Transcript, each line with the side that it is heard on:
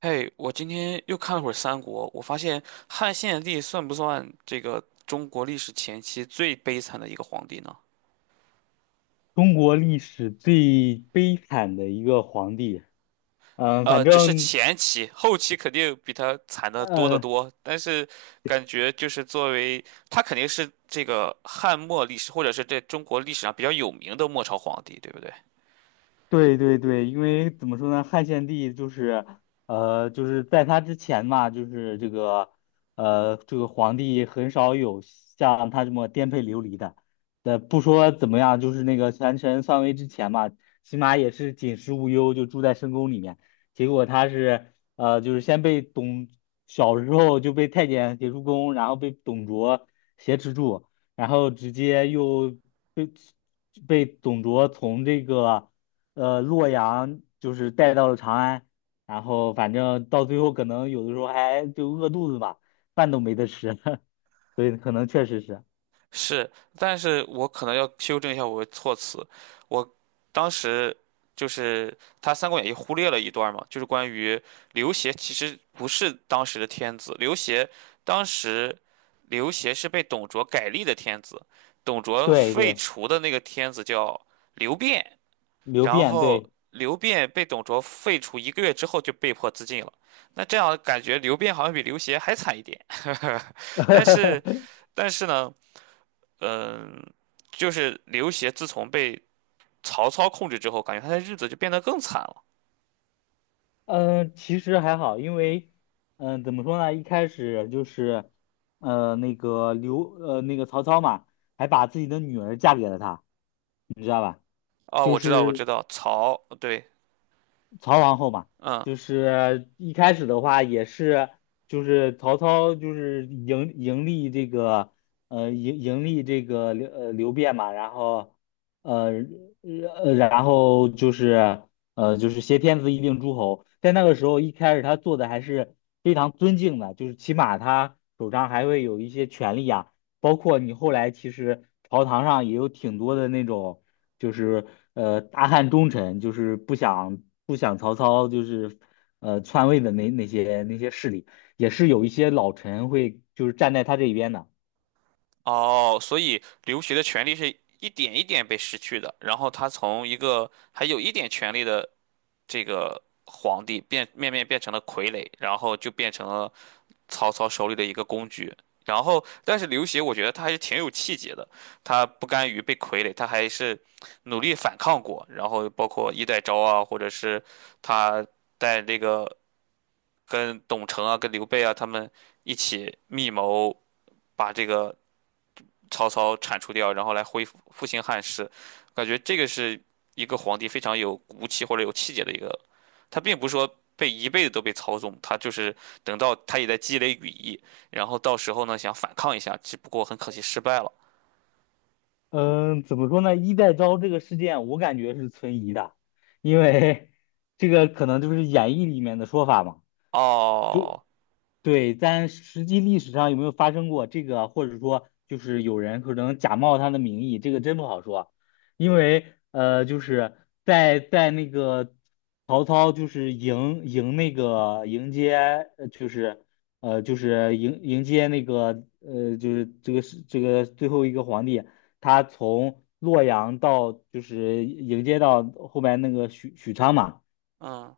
right: 嘿，我今天又看了会儿《三国》，我发现汉献帝算不算这个中国历史前期最悲惨的一个皇帝呢？
left: 中国历史最悲惨的一个皇帝，反
right: 只是
left: 正，
right: 前期，后期肯定比他惨的多得
left: 嗯，
right: 多。但是感觉就是作为他肯定是这个汉末历史，或者是在中国历史上比较有名的末朝皇帝，对不对？
left: 对对对。因为怎么说呢，汉献帝就是，就是在他之前嘛，就是这个，这个皇帝很少有像他这么颠沛流离的。不说怎么样，就是那个权臣篡位之前嘛，起码也是锦食无忧，就住在深宫里面。结果他是，呃，就是先被董，小时候就被太监劫出宫，然后被董卓挟持住，然后直接又被被董卓从这个。呃洛阳就是带到了长安。然后反正到最后可能有的时候还就饿肚子吧，饭都没得吃，所以可能确实是，
right: 是，但是我可能要修正一下我的措辞。我当时就是他《三国演义》忽略了一段嘛，就是关于刘协其实不是当时的天子，当时刘协是被董卓改立的天子，董卓
left: 对
right: 废
left: 对，
right: 除的那个天子叫刘辩，
left: 流
right: 然
left: 变
right: 后
left: 对。
right: 刘辩被董卓废除一个月之后就被迫自尽了。那这样感觉刘辩好像比刘协还惨一点，但是但是呢？嗯，就是刘协自从被曹操控制之后，感觉他的日子就变得更惨了。
left: 嗯、其实还好，因为怎么说呢，一开始就是呃那个刘呃那个曹操嘛，还把自己的女儿嫁给了他，
right: 哦，
left: 就
right: 我知道，我
left: 是
right: 知道，曹，对，
left: 曹皇后嘛，
right: 嗯。
left: 就是一开始的话也是，就是曹操就是迎立这个呃迎迎立这个刘辩嘛，然后呃然后就是就是挟天子以令诸侯。在那个时候一开始他做的还是非常尊敬的，就是起码他手上还会有一些权力啊。包括你后来其实朝堂上也有挺多的那种，就是大汉忠臣，就是不想曹操就是篡位的那些势力，也是有一些老臣会就是站在他这一边的。
right: 哦，所以刘协的权利是一点一点被失去的，然后他从一个还有一点权利的这个皇帝变面面变成了傀儡，然后就变成了曹操手里的一个工具。然后，但是刘协我觉得他还是挺有气节的，他不甘于被傀儡，他还是努力反抗过。然后包括衣带诏啊，或者是他在这个跟董承啊、跟刘备啊他们一起密谋，把这个。曹操铲除掉，然后来恢复复兴汉室。感觉这个是一个皇帝非常有骨气或者有气节的一个，他并不是说被一辈子都被操纵，他就是等到他也在积累羽翼，然后到时候呢想反抗一下，只不过很可惜失败了。
left: 嗯，怎么说呢？衣带诏这个事件，我感觉是存疑的，因为 这个可能就是演义里面的说法嘛。就
right: 哦，
left: 对，但实际历史上有没有发生过这个，或者说就是有人可能假冒他的名义，这个真不好说。因为就是在那个曹操就是迎那个迎接，就是就是迎接那个就是这个是这个最后一个皇帝，他从洛阳到就是迎接到后面那个许昌嘛。
right: 嗯，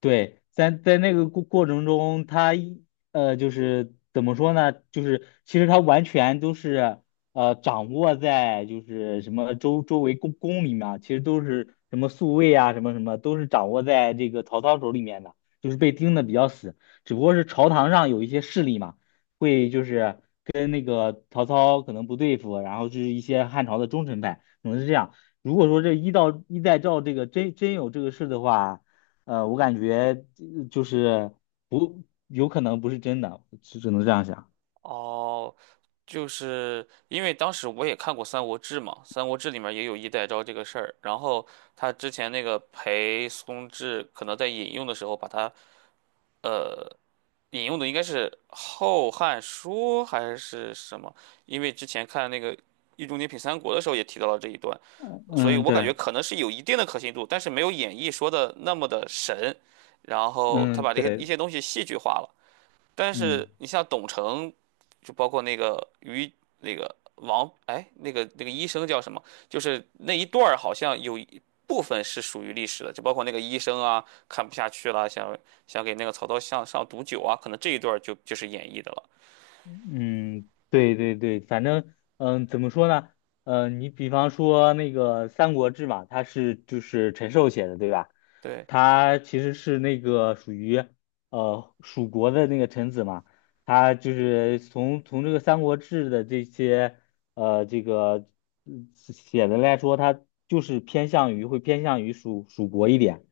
left: 对，在那个过程中，他一就是怎么说呢？就是其实他完全都是掌握在就是什么周围宫里面啊，其实都是什么宿卫啊，什么什么都是掌握在这个曹操手里面的，就是被盯的比较死。只不过是朝堂上有一些势力嘛，会就是跟那个曹操可能不对付，然后就是一些汉朝的忠臣派，可能是这样。如果说这一到一代赵这个真有这个事的话。我感觉就是不有可能不是真的，只能这样想。
right: 哦，就是因为当时我也看过《三国志》嘛，《三国志》里面也有衣带诏这个事儿，然后他之前那个裴松志可能在引用的时候呃引用的应该是《后汉书》还是什么？因为之前看那个《易中天品三国》的时候也提到了这一段，所以
left: 嗯，
right: 我感觉
left: 对，
right: 可能是有一定的可信度，但是没有演义说的那么的神。然后他
left: 嗯，
right: 把这些一
left: 对，
right: 些东西戏剧化了。但
left: 嗯
right: 是你像董承，就包括那个于那个王，哎，那个医生叫什么？就是那一段儿好像有一部分是属于历史的，就包括那个医生啊，看不下去了，想给那个曹操向上毒酒啊，可能这一段儿就是演绎的了。
left: 嗯，对对对。反正怎么说呢？你比方说那个《三国志》嘛，它是就是陈寿写的，对吧？
right: 对，
left: 他其实是那个属于蜀国的那个臣子嘛，他就是从这个《三国志》的这些这个嗯写的来说，他就是偏向于会偏向于蜀国一点。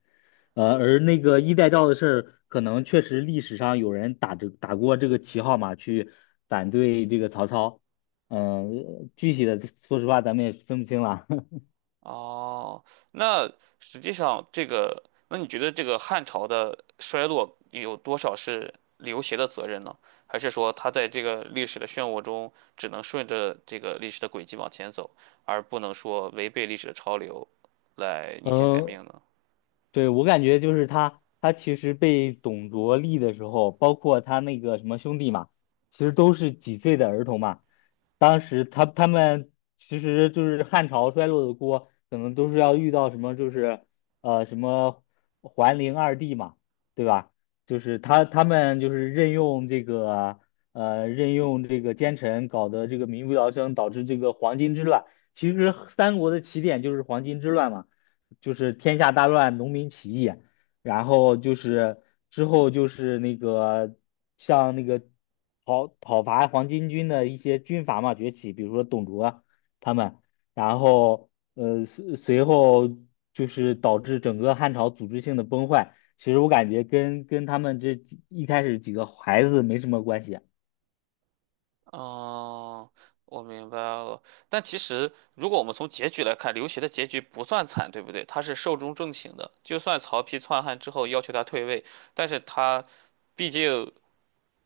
left: 而那个衣带诏的事儿，可能确实历史上有人打过这个旗号嘛，去反对这个曹操。具体的说实话咱们也分不清了。
right: 哦，那实际上这个，那你觉得这个汉朝的衰落有多少是刘协的责任呢？还是说他在这个历史的漩涡中，只能顺着这个历史的轨迹往前走，而不能说违背历史的潮流来逆天改
left: 嗯，
right: 命呢？
left: 对，我感觉就是他，他其实被董卓立的时候，包括他那个什么兄弟嘛，其实都是几岁的儿童嘛。当时他们其实就是汉朝衰落的锅，可能都是要遇到什么就是呃什么桓灵二帝嘛，对吧？就是他们就是任用这个呃任用这个奸臣，搞得这个民不聊生，导致这个黄巾之乱。其实三国的起点就是黄巾之乱嘛。就是天下大乱，农民起义，然后就是之后就是那个像那个讨伐黄巾军的一些军阀嘛崛起，比如说董卓他们。然后随后就是导致整个汉朝组织性的崩坏。其实我感觉跟他们这几一开始几个孩子没什么关系。
right: 哦，我明白了。但其实，如果我们从结局来看，刘协的结局不算惨，对不对？他是寿终正寝的。就算曹丕篡汉之后要求他退位，但是他毕竟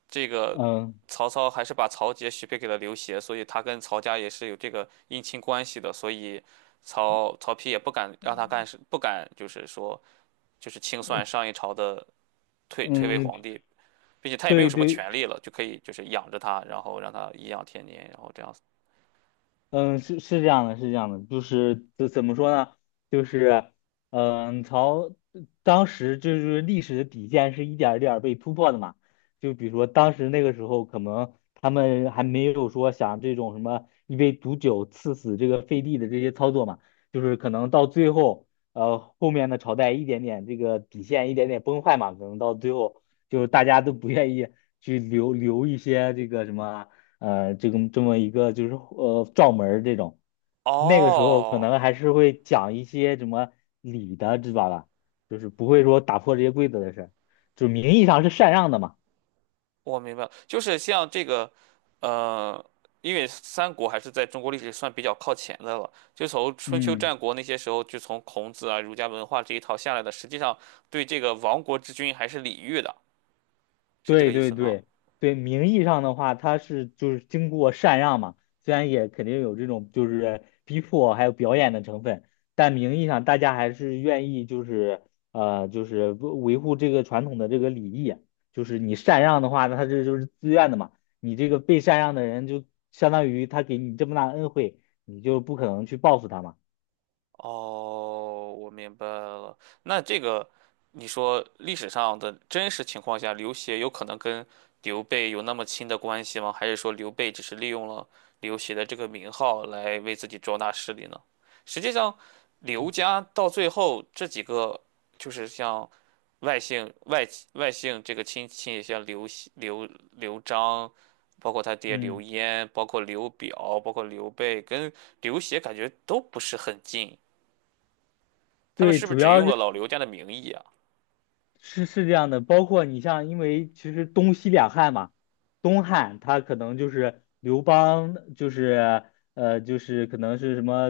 right: 这个
left: 嗯
right: 曹操还是把曹节许配给了刘协，所以他跟曹家也是有这个姻亲关系的，所以曹丕也不敢让他干事，不敢就是说清算上一朝的退位
left: 嗯，
right: 皇帝，并且他也没有
left: 对
right: 什么
left: 对，
right: 权利了，就可以就是养着他，然后让他颐养天年，然后这样子。
left: 嗯，是是这样的，是这样的，就是怎么说呢？就是，嗯，朝当时就是历史的底线是一点儿一点儿被突破的嘛。就比如说当时那个时候，可能他们还没有说想这种什么一杯毒酒赐死这个废帝的这些操作嘛，就是可能到最后，后面的朝代一点点这个底线一点点崩坏嘛，可能到最后就是大家都不愿意去留一些这个什么。这个这么一个就是撞门儿这种，那个时候可
right: 哦，
left: 能还是会讲一些什么礼的，知道吧？就是不会说打破这些规则的事儿，就名义上是禅让的嘛。
right: 我明白了，就是像这个，呃，三国还是在中国历史算比较靠前的了。就从春秋
left: 嗯。
right: 战国那些时候，就从孔子啊、儒家文化这一套下来的，实际上对这个亡国之君还是礼遇的，是这
left: 对
right: 个意
left: 对
right: 思吗？
left: 对对，名义上的话，他是就是经过禅让嘛，虽然也肯定有这种就是逼迫还有表演的成分，但名义上大家还是愿意就是就是维护这个传统的这个礼仪，就是你禅让的话，那他这就是自愿的嘛，你这个被禅让的人就相当于他给你这么大的恩惠，你就不可能去报复他嘛。
right: 哦，我明白了。那这个，你说历史上的真实情况下，刘协有可能跟刘备有那么亲的关系吗？还是说刘备只是利用了刘协的这个名号来为自己壮大势力呢？实际上，刘家到最后这几个，就是像外姓外外姓这个亲戚，像刘熙、刘璋，包括他爹刘
left: 嗯，
right: 焉，包括刘表，包括刘备，跟刘协感觉都不是很近。他们
left: 对，
right: 是不是
left: 主
right: 只
left: 要
right: 用
left: 是。
right: 了老刘家的名义啊？
left: 是是这样的，包括你像，因为其实东西两汉嘛，东汉他可能就是刘邦，就是就是可能是什么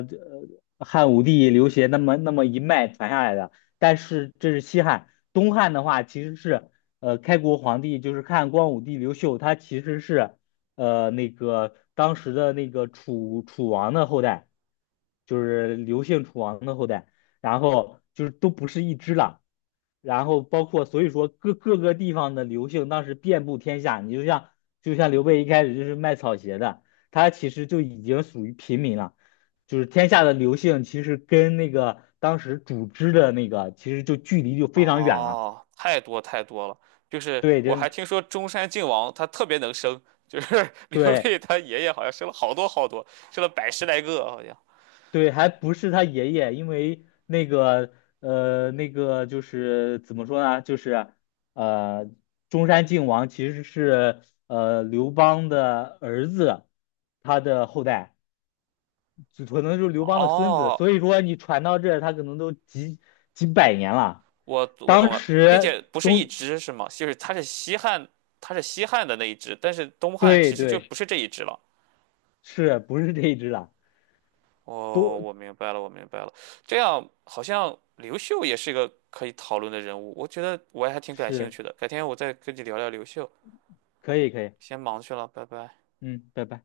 left: 汉武帝刘协那么一脉传下来的，但是这是西汉，东汉的话其实是开国皇帝就是汉光武帝刘秀，他其实是那个当时的那个楚王的后代，就是刘姓楚王的后代，然后就是都不是一支了。然后包括所以说各个地方的刘姓当时遍布天下，你就像刘备一开始就是卖草鞋的，他其实就已经属于平民了，就是天下的刘姓其实跟那个当时主织的那个其实就距离就非常远了。
right: 哦，太多太多了。就是
left: 对，
right: 我
left: 真
right: 还听说中山靖王他特别能生，就是
left: 对，
right: 刘
left: 对，
right: 备他爷爷好像生了好多好多，生了百十来个好像。
left: 对，还不是他爷爷，因为那个那个就是怎么说呢，就是呃，中山靖王其实是刘邦的儿子，他的后代，就可能就是刘邦的孙子。
right: 哦
left: 所以说你传到这儿，他可能都几百年了。
right: 我懂
left: 当
right: 了，并且
left: 时
right: 不是一
left: 中，
right: 只是吗？就是它是西汉，它是西汉的那一只，但是东汉
left: 对
right: 其实就不
left: 对，
right: 是这一只了。
left: 是不是这一只了？
right: 哦，
left: 都
right: 我明白了，我明白了。这样好像刘秀也是一个可以讨论的人物，我觉得我也还挺感兴
left: 是
right: 趣的。改天我再跟你聊聊刘秀，
left: 可以可以，
right: 先忙去了，拜拜。
left: 嗯，拜拜。